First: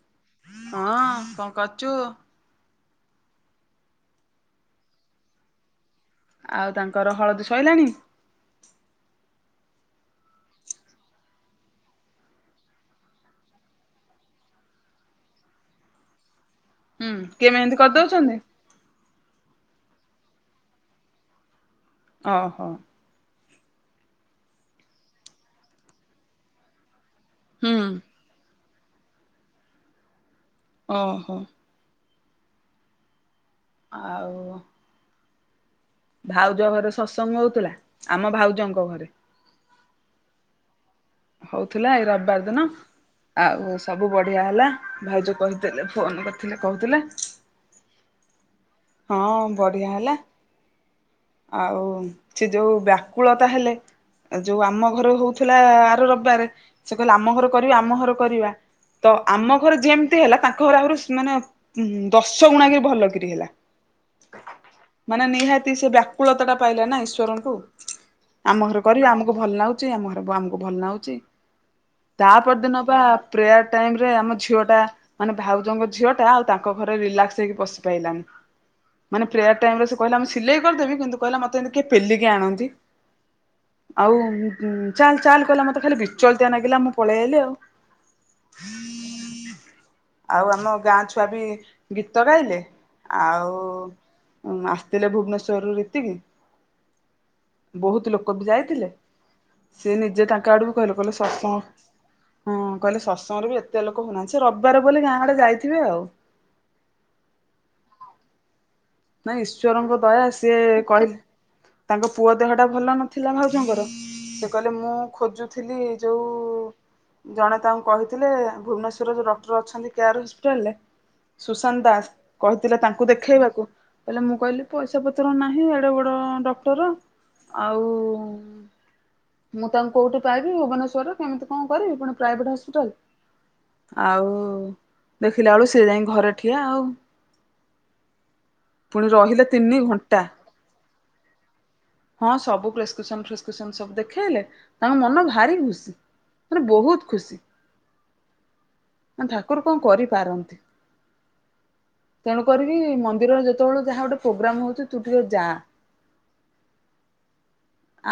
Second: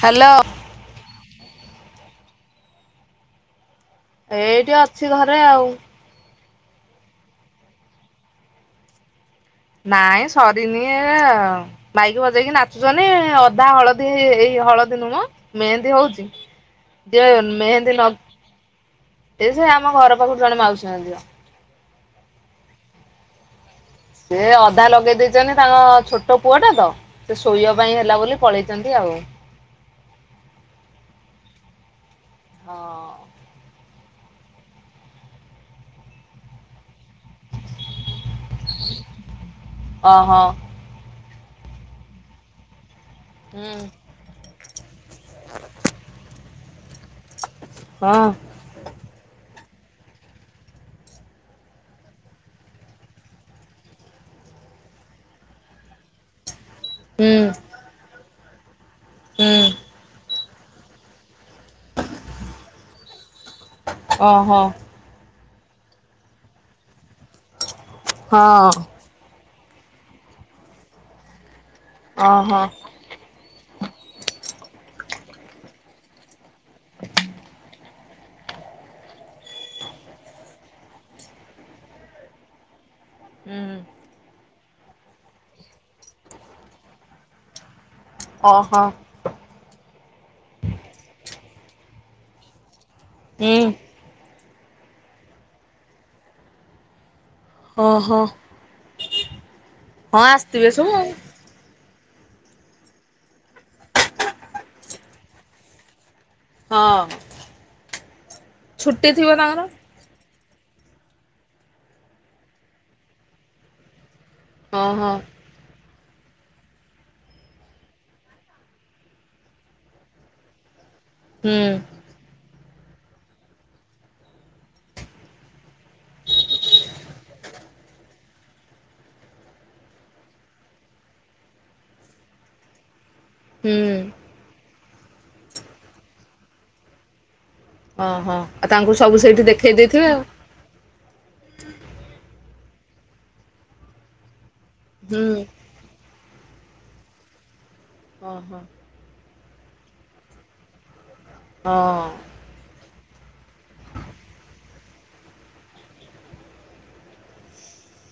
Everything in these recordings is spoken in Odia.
ହ୍ୟାଲୋ। ହଁ କଣ କରୁଚୁ? ଏଇଠି ଅଛି ଘରେ ଆଉ। ଆଉ ତାଙ୍କର ହଳଦୀ ସଇଲାଣି? ନାଇଁ ସରିନି- ଆଉ ମାଇକ୍ ବଜେଇକି ନାଚୁ-ଛନ୍ତି ଅଧା ହଳଦୀ ଏଇ ହଳଦୀ ନୁହଁ ମ ମେହେନ୍ଦୀ ହଉଛି ହୁଁ ଯେ କିଏ ମେହେନ୍ଦୀ ନ କରିଦଉଛନ୍ତି? ଏ ସେ ଆମ ଘର ପାଖୁ ଜଣେ ମାଉସୀଙ୍କ ଝିଅ। ଓ ହୋ। ସେ ଅଧା ଲଗେଇ ଦେଇଛନ୍ତି ତାଙ୍କ ଛୋଟ ପୁଅ ଟା ତ ସେ ଶୋଇବା ହୁଁ ପାଇଁ ହେଲା ବୋଲି ପଳେଇ ଛନ୍ତି ଆଉ। ଓ ହୋ। ହଁ। ଆଉ ଭାଉଜ ଘରେ ସତ୍ ସଙ୍ଗ ହଉଥିଲା ଆମ ଭାଉଜଙ୍କ ଘରେ। ଓହୋ। ହଉଥିଲା ଏଇ ରବିବାର ଦିନ, ହୁଁ ଆଉ ସବୁ ବଢିଆ ହେଲା। ଭାଉଜ କହିଥିଲେ ଫୋନ କରିଥିଲେ କହୁଥିଲେ। ହଁ। ହଁ ବଢିଆ ହେଲା। ଆଉ ସେ ଯୋଉ ବ୍ୟାକୁଳତା ହେଲେ ଯୋଉ ଆମ ଘରେ ହଉଥିଲା ଆର ରବିବାରେ ସେ କହିଲେ ହୁଁ ଆମ ଘରେ କରିବା ଆମ ଘରେ କରିବା। ତ ହୁଁ ଆମ ଘରେ ଯେମିତି ହେଲା ତାଙ୍କ ଘରେ ଆହୁରି ମାନେ ହୁଁ ହୁଁ ଦଶ ଗୁଣା କି ଭଲକିରି ହେଲା। ଓହୋ। ମାନେ ନିହାତି ସେ ବ୍ୟାକୁଳତାଟା ପାଇଲେ ନା ଈଶ୍ୱରଙ୍କଠୁ। ଆମ ହଁ ଘରେ କରି ଆମକୁ ଭଲ ନାଗୁ ଗୁଚି ଆମ ଘରେ ଆମକୁ ଭଲ ନାଗୁଚି। ଓହୋ ତାପରଦିନ ବା ପ୍ରେୟାର୍ ଟାଇମ୍ ରେ ଆମ ଝିଅଟା ମାନେ ଭାଉଜଙ୍କ ଝିଅ ଟା ଆଉ ତାଙ୍କ ଘରେ ରିଲାକ୍ସ ହେଇକି ବସି ପାଇଲାନି। ମାନେ ପ୍ରେୟାର ଟାଇମ୍ ରେ ସେ କହିଲା ମୁଁ ସିଲେଇ କରିଦେବି କିନ୍ତୁ କହିଲା ମୋତେ ଏମିତି କିଏ ପେଲିକି ଆଣନ୍ତି। ହୁଁ ଆଉ ଚାଲ୍ ଚାଲ୍ କଇଲା ମୋତେ ଖାଲି ବିଚଳତିଆ ଲାଗିଲା ମୁଁ ପଳେଇ ଆଇଲି ଆଉ। ଓହୋ ଆଉ ଆମ ଗାଁ ଛୁଆ ବି ଗୀତ ଗାଇଲେ? ଆଉ ହୁଁ ଉଁ ଆସିଥିଲେ ଭୁବନେଶ୍ଵରରୁ ରିତିକି? ବହୁତ ଓହୋ ଲୋକ ବି ଯାଇଥିଲେ, ସେ ହଁ ନିଜେ ତାଙ୍କ ଆଡୁ ଆସିଥିବେ ବି ସବୁ କହିଲେ ଆଉ କହିଲେ ସତସଙ୍ଗ ହଁ କହିଲେ ସତସଙ୍ଗରେ ବି ଏତେ ଲୋକ ହଉନାହାଁନ୍ତି ସେ ରବିବାର ବୋଲି ଗାଁ ଆଡେ ଯାଇଥିବେ ଆଉ। ହଁ। ଛୁଟି ଥିବ ନାଇଁ ତାଙ୍କର ଈଶ୍ୱରଙ୍କ ଦୟା ଆସି ସିଏ କହିଲେ ତାଙ୍କ ପୁଅ ଦେହଟା ଭଲ ନଥିଲା ଭାଉଜଙ୍କର ସିଏ କହିଲେ ହଁ ମୁଁ ହଁ ଖୋଜୁଥିଲି ଯୋଉ ଜଣେ ତାଙ୍କୁ କହିଥିଲେ ଭୁବନେଶ୍ଵରରେ ଯୋଉ ଡକ୍ଟର ଅଛନ୍ତି କେୟାର ହସ୍ପିଟାଲରେ ହୁଁ ସୁଶାନ୍ତ ଦାସ କହିଥିଲେ ତାଙ୍କୁ ଦେଖେଇବାକୁ ହେଲେ, ମୁଁ କହିଲି ପଇସା ପତ୍ର ନାହିଁ ଏଡେ ବଡ ଡକ୍ଟର ଆଉ ମୁଁ ତାଙ୍କୁ କୋଉଠି ପାଇବି, ଭୁବନେଶ୍ୱରରେ କେମିତି କଣ କରିବି, ପୁଣି ପ୍ରାଇଭେଟ୍ ହସ୍ପିଟାଲ। ହୁଁ ଆଉ ଦେଖିଲା ବେଳକୁ ସେ ଯାଇ ଘରେ ଠିଆ ଆଉ। ହଁ ହଁ ଆଉ ତାଙ୍କୁ ପୁଣି ସବୁ ରହିଲେ ସେଇଠି ଦେଖେଇ ତିନି ଦେଇଥିବେ ଘଣ୍ଟା ଆଉ। ହଁ ସବୁ ପ୍ରେସକ୍ରିପସନ୍ ଫେସ୍କ୍ରିପସନ ସବୁ ଦେଖେଇଲେ ତାଙ୍କ ମନ ହୁଁ ଭାରି ଖୁସି। ମାନେ ବହୁତ ଖୁସି। ଓହୋ। ଠାକୁର କଣ କରିପାରନ୍ତି। ହଁ ତେଣୁ କରିକି ମ ନ୍ଦିରରେ ଯେତେବେଳେ ଯାହା ଗୋଟେ ପ୍ରୋଗ୍ରାମ ହଉଛି ତୁ ଟିକେ ଯା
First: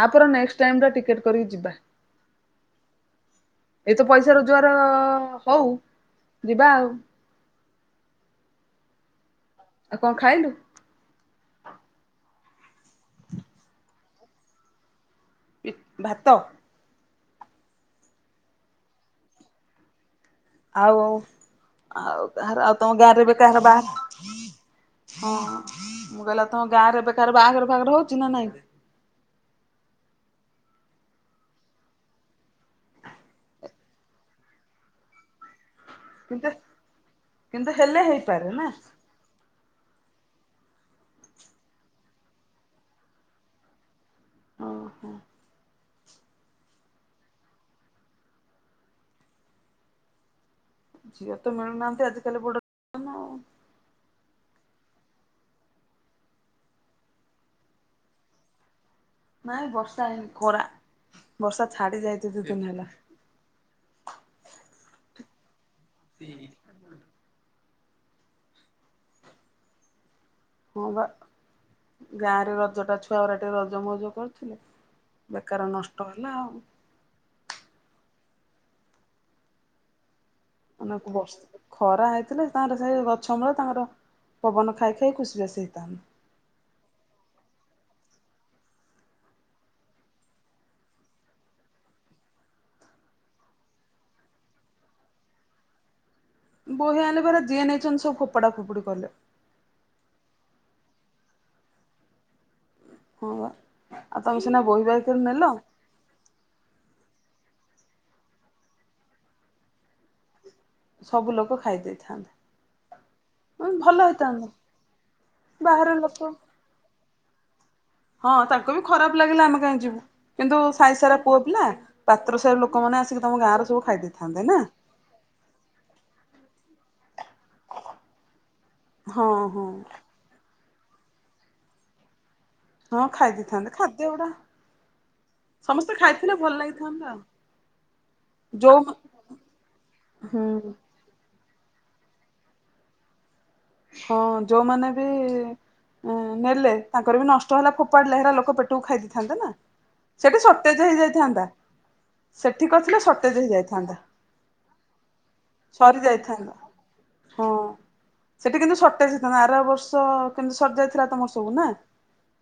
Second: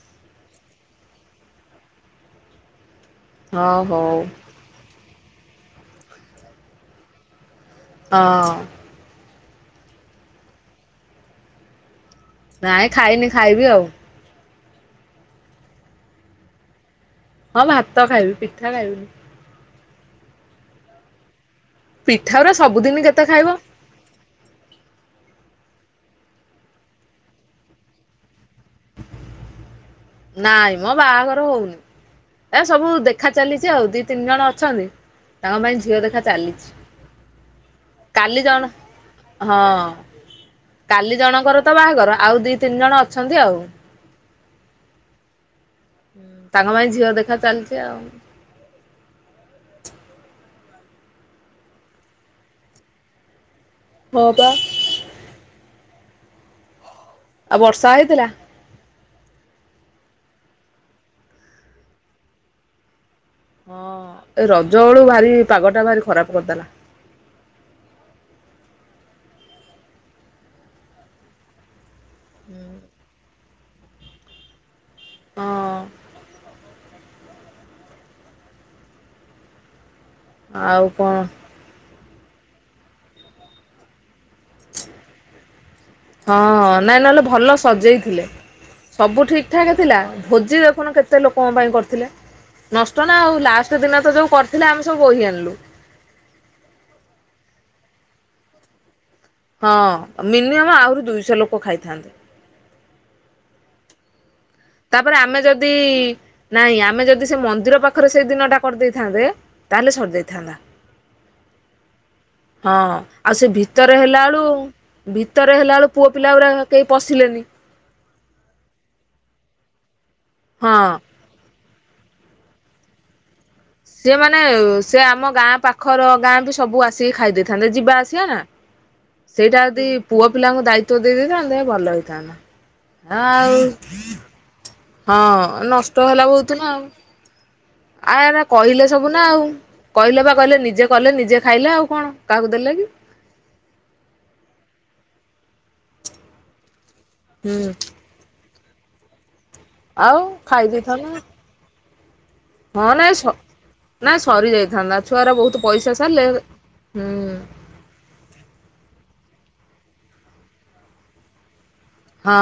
ଆ ପରେ ନେକ୍ସଟ୍ ଟାଇମ ଟା ଟିକେଟ କରିକି ଯିବା। ହଁ ଏ ତ ହଉ ପଇସା ରୋଜଗାର ଅ ହଉ ଯିବା ଆଉ। ହଁ। ଆଉ କଣ ଖାଇଲୁ? ନାଇଁ ଖାଇନି ଖାଇବି ଆଉ। ଇତ୍ ଭାତ? ହଁ ଭାତ ଖାଇବି, ପିଠା ଖାଇବିନି। ଆଉ ହଉ ଆଉ ପିଠା ଗୁରା କାହାର ଆଉ ତମ ସବୁଦିନ କେତେ ଗାଁରେ ଏବେ ଖାଇବ କାହାର ବାହା ହଁ ମୁଁ କହିଲି ଆଉ ତମ ଗାଁରେ ଏବେ କାହାର ବାହାଘର ଫାହାଘର ହଉଛିି ନା ନାଇଁ? ନାଇଁ ମ ବାହାଘର ହଉନି। ଏ ସବୁ ଦେଖା ଚାଲିଚି ଆଉ ଦି ତିନି ଜଣ ଅଛନ୍ତି ତାଙ୍କ ପାଇଁ ଝିଅ ଦେଖା କିନ୍ତୁ ଚାଲିଛି। କିନ୍ତୁ ହେଲେ କାଲି ହେଇପାରେ ନା ଜଣ ହଁ। କାଲି ଜଣଙ୍କର ତ ବାହାଘର ଆଉ ଦି ତିନି ଜଣ ଅଛନ୍ତି ଆଉ। ଓହୋ। ତାଙ୍କ ପାଇଁ ଝିଅ ଦେଖା ଚାଲିଛି ଆଉ ଝିଅ ତ ମିଳୁନାହାନ୍ତି ଆଜି କାଲି ବଡ଼ ସନ ଆଉ ହଁ ପା। ଆଉ ବର୍ଷା ହେଇଥିଲା? ନାଇଁ ବର୍ଷା ହେଇନି ଖରା ବର୍ଷା ଛାଡି ଯାଇଛି ଦି ଦିନ ହେଲା। ପାଗ ଟା ଭାରି ଖରାପ କରିଦେଲା। ହଁ ବା ଗାଁ ରେ ରଜ ଟା ଛୁଆ ଗରା ଟିକେ ରଜ ମଉଜ କରୁଥିଲେ। ବେକାର ହଁ ନଷ୍ଟ ହେଲା ଆଉ। ଆଉ ମକୁ କଣ ବସିଥିଲେ ଖରା ହେଇଥିଲେ ତାଙ୍କର ସେଇ ଗଛ ମୂଳେ ତାଙ୍କର ପବନ ଖାଇ ଖାଇ ଖୁସିବାସି ହେଇଥାନ୍ତେ। ହଁ ନାଇଁ ନହେଲେ ଭଲ ସଜେଇଥିଲେ ସବୁ ଠିକ୍ ଠାକ୍ ଥିଲା ଭୋଜି ଦେଖୁନୁ କେତେ ଲୋକଙ୍କ ପାଇଁ କରିଥିଲେ ନଷ୍ଟ ନା ଆଉ ଲାଷ୍ଟ ଦିନ ତ ଯୋଉ କରିଥିଲେ ଆମେ ସବୁ ବୋହି ଆଣିଲୁ। ବୋହି ଆଣିଲେ ପରା ଯିଏ ନେଇଛନ୍ତି ସବୁ ଫୋପଡ଼ା ଫୋପଡି କଲେ। ହଁ ମିନିମମ୍ ଆହୁରି ଦୁଇଶହ ଲୋକ ଖାଇଥାନ୍ତେ। ହଁ ବା। ଆ ତାପରେ ଆମେ ଯଦି ନାଇଁ ଆମେ ଯଦି ସେ ମ ନ୍ଦିର ପାଖରେ ସେଇ ଦିନଟା କରିଦେଇଥାନ୍ତେ ତାହେଲେ ସରି ଦେଇେଇଥାନ୍ତା। ସବୁ ଲୋକ ଖାଇ ହଁ ଦେଇଥାନ୍ତେ। ଆଉ ସେ ଭିତରେ ହେଲା ବେଳୁ ଭିତରେ ହେଲା ବେଳୁ ବାହାର ପୁଅ ପିଲା ଲୋକ ଗୁଡାକ କେହି ପଶିଲେନି। ହଁ ତାଙ୍କୁ ବି ଖରାପ ଲାଗିଲା ଆମେ କାହିଁ ଯିବୁ କିନ୍ତୁ ହଁ ସାଇସାରା ପୁଅପିଲା ପାତ୍ର ସାହି ଲୋକମାନେ ଆସିକି ତମ ଗାଁର ସବୁ ଖାଇ ଦେଇେଇଥାନ୍ତେ ସିଏମାନେ ନା। ସେ ଆମ ଗାଁ ପାଖର ଗାଁ କୁ ସବୁ ଆସ ଖାଇ ଦେଇଥାନ୍ତେ ଯିବା ଆସିବା ନା ହଁ ସେଇଟା ହଁ ଯଦି ପୁଅ ପିଲାଙ୍କୁ ଦାୟି ତ୍ବ ଦେଇ ଦେଇଥାନ୍ତେ ଭଲ ହେଇଥାନ୍ତା। ହଁ ଖାଇ ଆଉ ଦେଇେଇଥାନ୍ତେ ଖାଦ୍ୟ ଗୁଡା ହଁ ସମସ୍ତେ ନଷ୍ଟ ହେଲା ଖାଇଥିଲେ ବହୁତ ଭଲ ନା ଆଉ। ଲାଗିଥାନ୍ତା ଆୟାରା ଯୋଉ କହିଲେ ସବୁ ନା ଆଉ କହିଲେ ବା କହିଲେ ହୁଁ ନିଜେ କଲେ ନିଜେ ନିଜେ ଖାଇଲେ ଆଉ କଣ କାହାକୁ ଦେଲେ କି ହଁ ଯୋଉମାନେ ବି ନେଲେ ତାଙ୍କର ବି ନଷ୍ଟ ହେଲା ହୁଁ ଫୋପାଡ଼ିଲେ ହେରା ଲୋକ ପେଟକୁ ଖାଇ ଦେଇେଇଥାନ୍ତେ ନା। ଆଉ ସେଠି ଖାଇ ସଟେଜ ଦେଇଥାନ୍ତା। ହେଇଯାଇଥାନ୍ତା। ସେଠି ହଁ କରିଥିଲେ ନାଇଁ ସ ସର୍ଟେଜ ହେଇଯାଇଥାନ୍ତା। ନାଇଁ ସରି ଯାଇଥାନ୍ତା ଛୁଆଗୁରା ବହୁତ ପଇସା ସରି ସାରିଲେ ଯାଇଥାନ୍ତା ହୁଁ। ହଁ। ସେଠି କିନ୍ତୁ ସଟେଜ ହେଇଥାନ୍ତା ଆର ବର୍ଷ କେମିତି ସରି ଯାଇ ଥିଲା ତମର ସବୁ ନା। ହଁ।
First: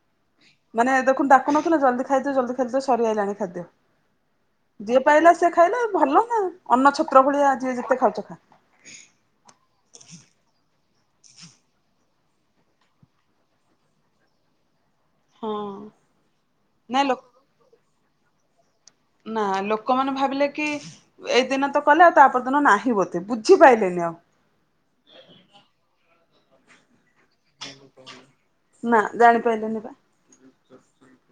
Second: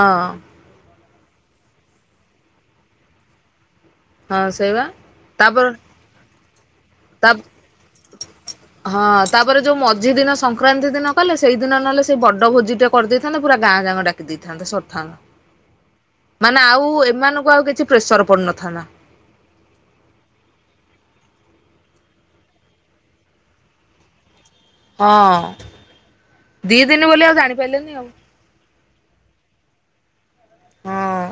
ମାନେ ଦେଖୁନୁ ଡାକୁନଥିଲେ ଜଲଦି ଖାଇଦିଅ ଜଲଦି ଖାଇଦିଅ ସରିଆଇଲାଣି ଖାଦ୍ୟ। ହଁ ସେଇବା ଯିଏ ପାଇଲା ସିଏ ତାପରେ ଖାଇଲା ଆଉ ଭଲ ନାଆ ଅନ୍ନଛତ୍ର ତା ଭଳିଆ ଯିଏ ଯେତେ ଖାଉଛ ଖା। ହଁ ତାପରେ ଯୋଉ ମଝି ଦିନ ସଂକ୍ରାନ୍ତି ଦିନ କଲେ ସେଇଦିନ ନହଲେ ସେ ବଡ଼ ଭୋଜିଟେ କରିଦେଇଥାନ୍ତେ ପୁରା ଗାଁ ଯାକ ଡାକି ଦେଇଥାନ୍ତେ। ସ ହଁ ମାନେ ଆଉ ନାଇଁ ଲୋ ଏମାନଙ୍କୁ ଆଉ କିଛି ପ୍ରେସର ପଡିନଥାନ୍ତା। ନା ଲୋକମାନେ ଭାବିଲେ କି ଏଇ ଦିନ ତ କଲେ ଆଉ ତାପର ଦିନ ନାହିଁ ବୋଧେ ବୁଝିପାରିଲେନି। [unintelligible] ହଁ ଦି ଦିନ୍ ବୋଲି ଆଉ ଜାଣି ପାରିଲେନି ଆଉ। ନା ଜାଣିପାଇଲେନି ବା ହଁ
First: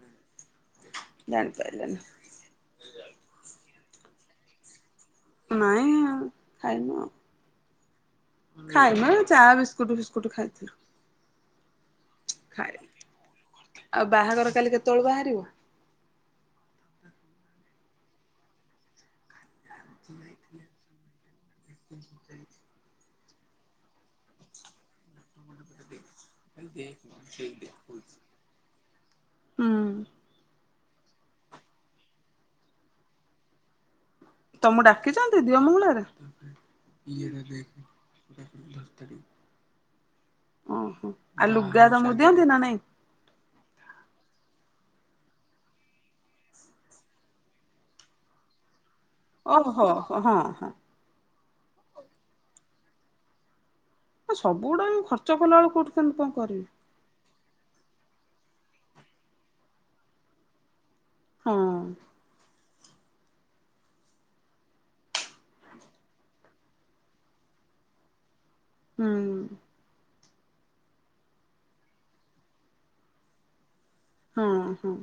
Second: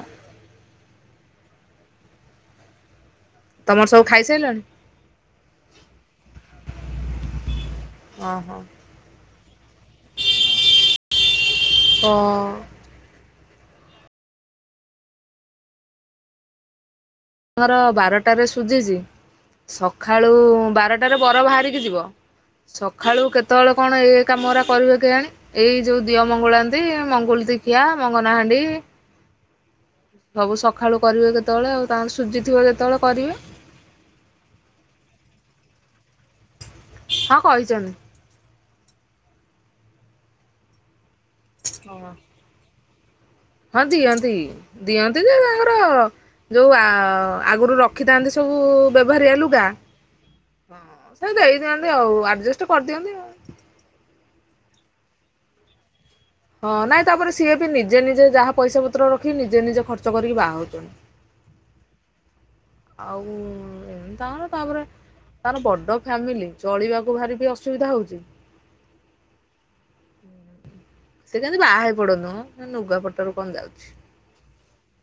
ଜାଣି ପାଇଲିନି ତମର ସବୁ ଖାଇସାଇଲଣି? ନାଇଁ ଆଉ ଖାଇନୁ ଆଉ। ଓହୋ ଖାଇନୁ ଏ ଚା ବିସ୍କୁଟ ଫିସ୍କୁଟ ଖାଇଥିଲୁ। ଓଁ। ଖାଇନୁ। ଆଉ ବାହାଘର କାଲି କେତେବେଳୁ ବାହାରିବୁ? ତମର ବାରଟାରେ ସୁଝିଛି ସଖାଳୁ ବାର ବର ବାହାରିକି ଯିବ, ସଖାଳୁ କେତେବେଳେ କଣ ଏ କାମଗୁରା କରିବେ କେଜାଣି ଏଇ ଯୋଉ ଦିଅ ମଙ୍ଗୁଳାନ୍ତି, ମଙ୍ଗୁଳିତି ଖିଆ, ମଙ୍ଗନହାଣ୍ଡି ହୁଁ ସବୁ ସକ୍ ସଖାଳୁ କରିବେ କେତେବେଳେ ଆଉ ତାଙ୍କର ସୁଝିଥିବ ଯେତେବେଳେ କରିବେ। ତମକୁ ଡାକିଛନ୍ତି ଦିଅଁ ମଙ୍ଗୁଳାରେ? ହଁ କହିଛନ୍ତି। ଓହୋଃ ଆଉ ଲୁଗା ହଁ। ତମକୁ ଦିଅନ୍ତି ନା ନାହିଁ? ହଁ ଦିଅନ୍ତି, ଦିଅନ୍ତି ଯେ ତାଙ୍କର ଯୋଉ ଆ ଆଗରୁ ରଖିଥାନ୍ତି ସବୁଉଉ ବ୍ୟବହାରିଆ ଲୁଗା ଓହୋ ହଁ ହଁ ଦେଇ ଦିଅନ୍ତି ଆଉ ଆଡଜେଷ୍ଟ୍ କରିଦିଅନ୍ତି ଆଉ। ସବୁଗୁଡା ବି ଖର୍ଚ୍ଚ କଲାବେଳକୁ କୋଉଠୁ ହଁ ନାଇଁ, ତାପରେ ସିଏ ବି ନିଜେ ନିଜେ ଯାହା ପଇସାପତ୍ର ରଖି ନିଜେନିଜେ ଖର୍ଚ୍ଚ କରିକି ବାହାହଉଛନ୍ତି। ହଁ। ଆଉଉ ଏମିତି ତାଙ୍କର ତାପରେ ତାଙ୍କର ବଡ ଫ୍ୟାମିଲି, ଚଳିବାକୁ ଭାରି ବି ଅସୁବିଧା ହଉଛି। ହୁଁ। ସେ କେମିତି ବାହା ହେଇପଡନ୍ତୁ ମ, ଲୁଗାପଟାରୁ କଣ ଯାଉଛି। ହଁ ହଁ।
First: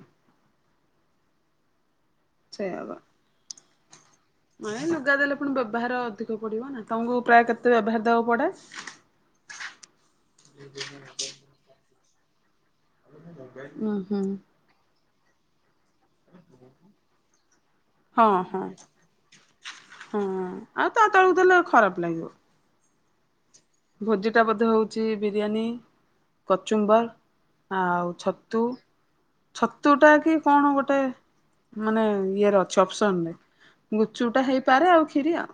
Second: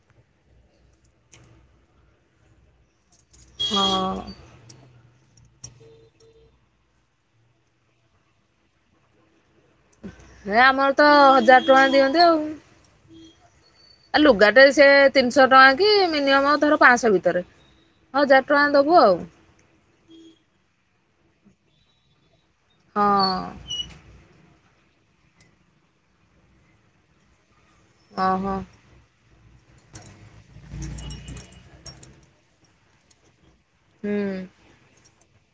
ସେଇଆ ବା ହଁଅଅ ନାଇଁ ଲୁଗା ଦେଲେ ପୁଣି ବ୍ୟବହାର ଅଧିକ ପଡିବନା, ତମକୁ ପ୍ରାୟ କେତେ ବ୍ୟବହାର ଦେବାକୁ ପଡେ? ଏ ଆମର ତ ହଜାର ଟଙ୍କା ଦିଅନ୍ତି ଆଉ ଆ ଆଉ ଲୁଗାଟେ ସେ ତିନିଶହ ଟଙ୍କା କି ମିନିମମ ଧର ପାଅଁଶହ ଭିତରେ ହଁ ହଜାର ହଁ ଟଙ୍କା ଦବୁ ଆଉ ହଁ ଆଉ ତା ତଳକୁ ଦେଲେ ଖରାପ ଲାଗିବ। ହଁଅଅ ଭୋଜିଟା ବୋଧେ ହଉଛି ବିରିୟାନୀ କଚୁମ୍ବର। ଆଉ ଓହୋ ଛତୁ, ଛତୁଟା କି କଣ ଗୋଟେ ମାନେ ଇଏରେ ଅଛି ଅପସନରେ, ଗୁପଚୁପଟା ହେଇପାରେ ଆଉ କ୍ଷୀରି ଆଉ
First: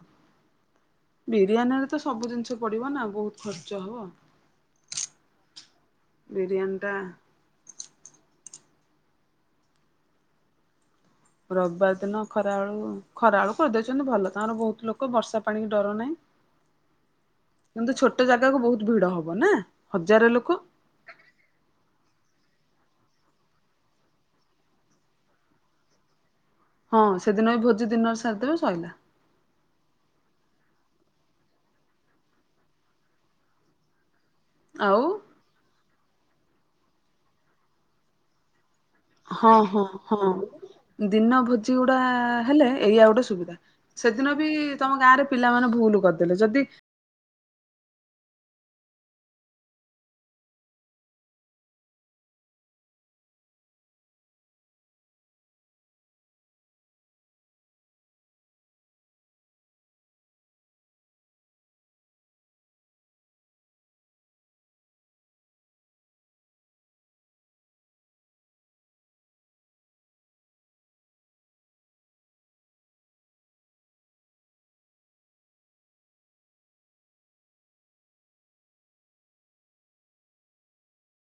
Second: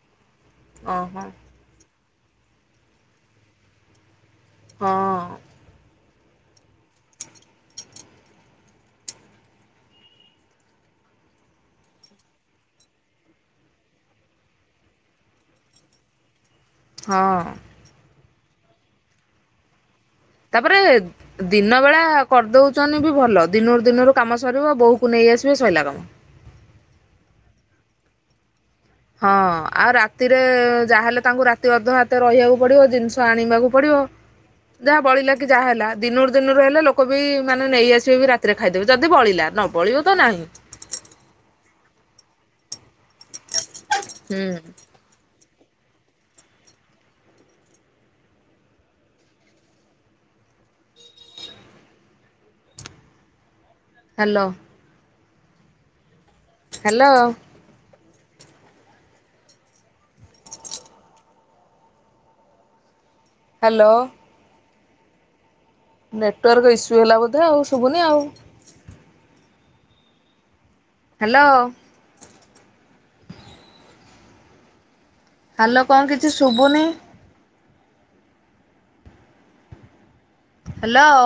ଓହୋଃ। ବିରିୟାନୀରେ ତ ସବୁ ଜିନିଷ ପଡିବନା ବହୁତ ଖର୍ଚ୍ଚ ହବ। ହଁଅଅ ବିରିୟାନୀଟା ରବିବାର ଦିନ ଖରାବେଳୁ, ଖରାବେଳୁ କରିଦେଇଛନ୍ତି ଭଲ ତାଙ୍କର ବହୁତ ଲୋକ ବର୍ଷା ପାଣିକି ଡର ନାହିଁ। ହଁ। ଗୋଟେ ଜାଗାକୁ ବହୁତ ଭିଡ ହବ, ନା? ହଜାରେ ଲୋକ ତାପରେ ଦିନ ବେଳା କରିଦଉ ଛନ୍ତି ବି ଭଲ, ଦିନରୁ ଦିନରୁ କାମ ସରିବ ବୋହୂକୁ ନେଇ ଆସିବେ ସଇଲା କାମ। ହଁ ସେଦିନ ବି ଭୋଜି ଦିନରେ ସାରିଦେବେ ସଇଲା। ହଁ ଆଉ ରାତିରେ ଯାହାହେଲେ ତାଙ୍କୁ ରାତି ଅଧ ହାତେ ରହିବାକୁ ପଡିବ ଜିନିଷ ଆଣିବାକୁ ପଡିବ। ହ ଯାହା ବଳିଲା କି ଯାହା ହେଲା ଦିନରୁ ଦିନରୁ ହେଲେ ଲୋକ ବି ମାନେ ନେଇଆସିବେ ବି ରାତିରେ ଖାଇଦେବ ଯଦି ବଳିଲା ହଁ ନ ହଁ ବଳିବ ତ ହଁ ନାହିଁ। ଦିନ [inaudible] ହେଲେ ଏଇଆ ଗୋଟେ ସୁବିଧା ସେଦିନ ହୁଁ ବି ତମ ଗାଁରେ ପି ପିଲାମାନେ ଭୁଲ କରିଦେଲେ ଯଦି hello. Hello. Hello. Network issue ହେଲା ବୋଧେ ଆଉ ଶୁଭୁନି ଆଉ ହ୍ୟାଲୋ। ହାଲୋ କଣ କିଛି ଶୁଭୁନି? ହ୍ୟାଲୋ।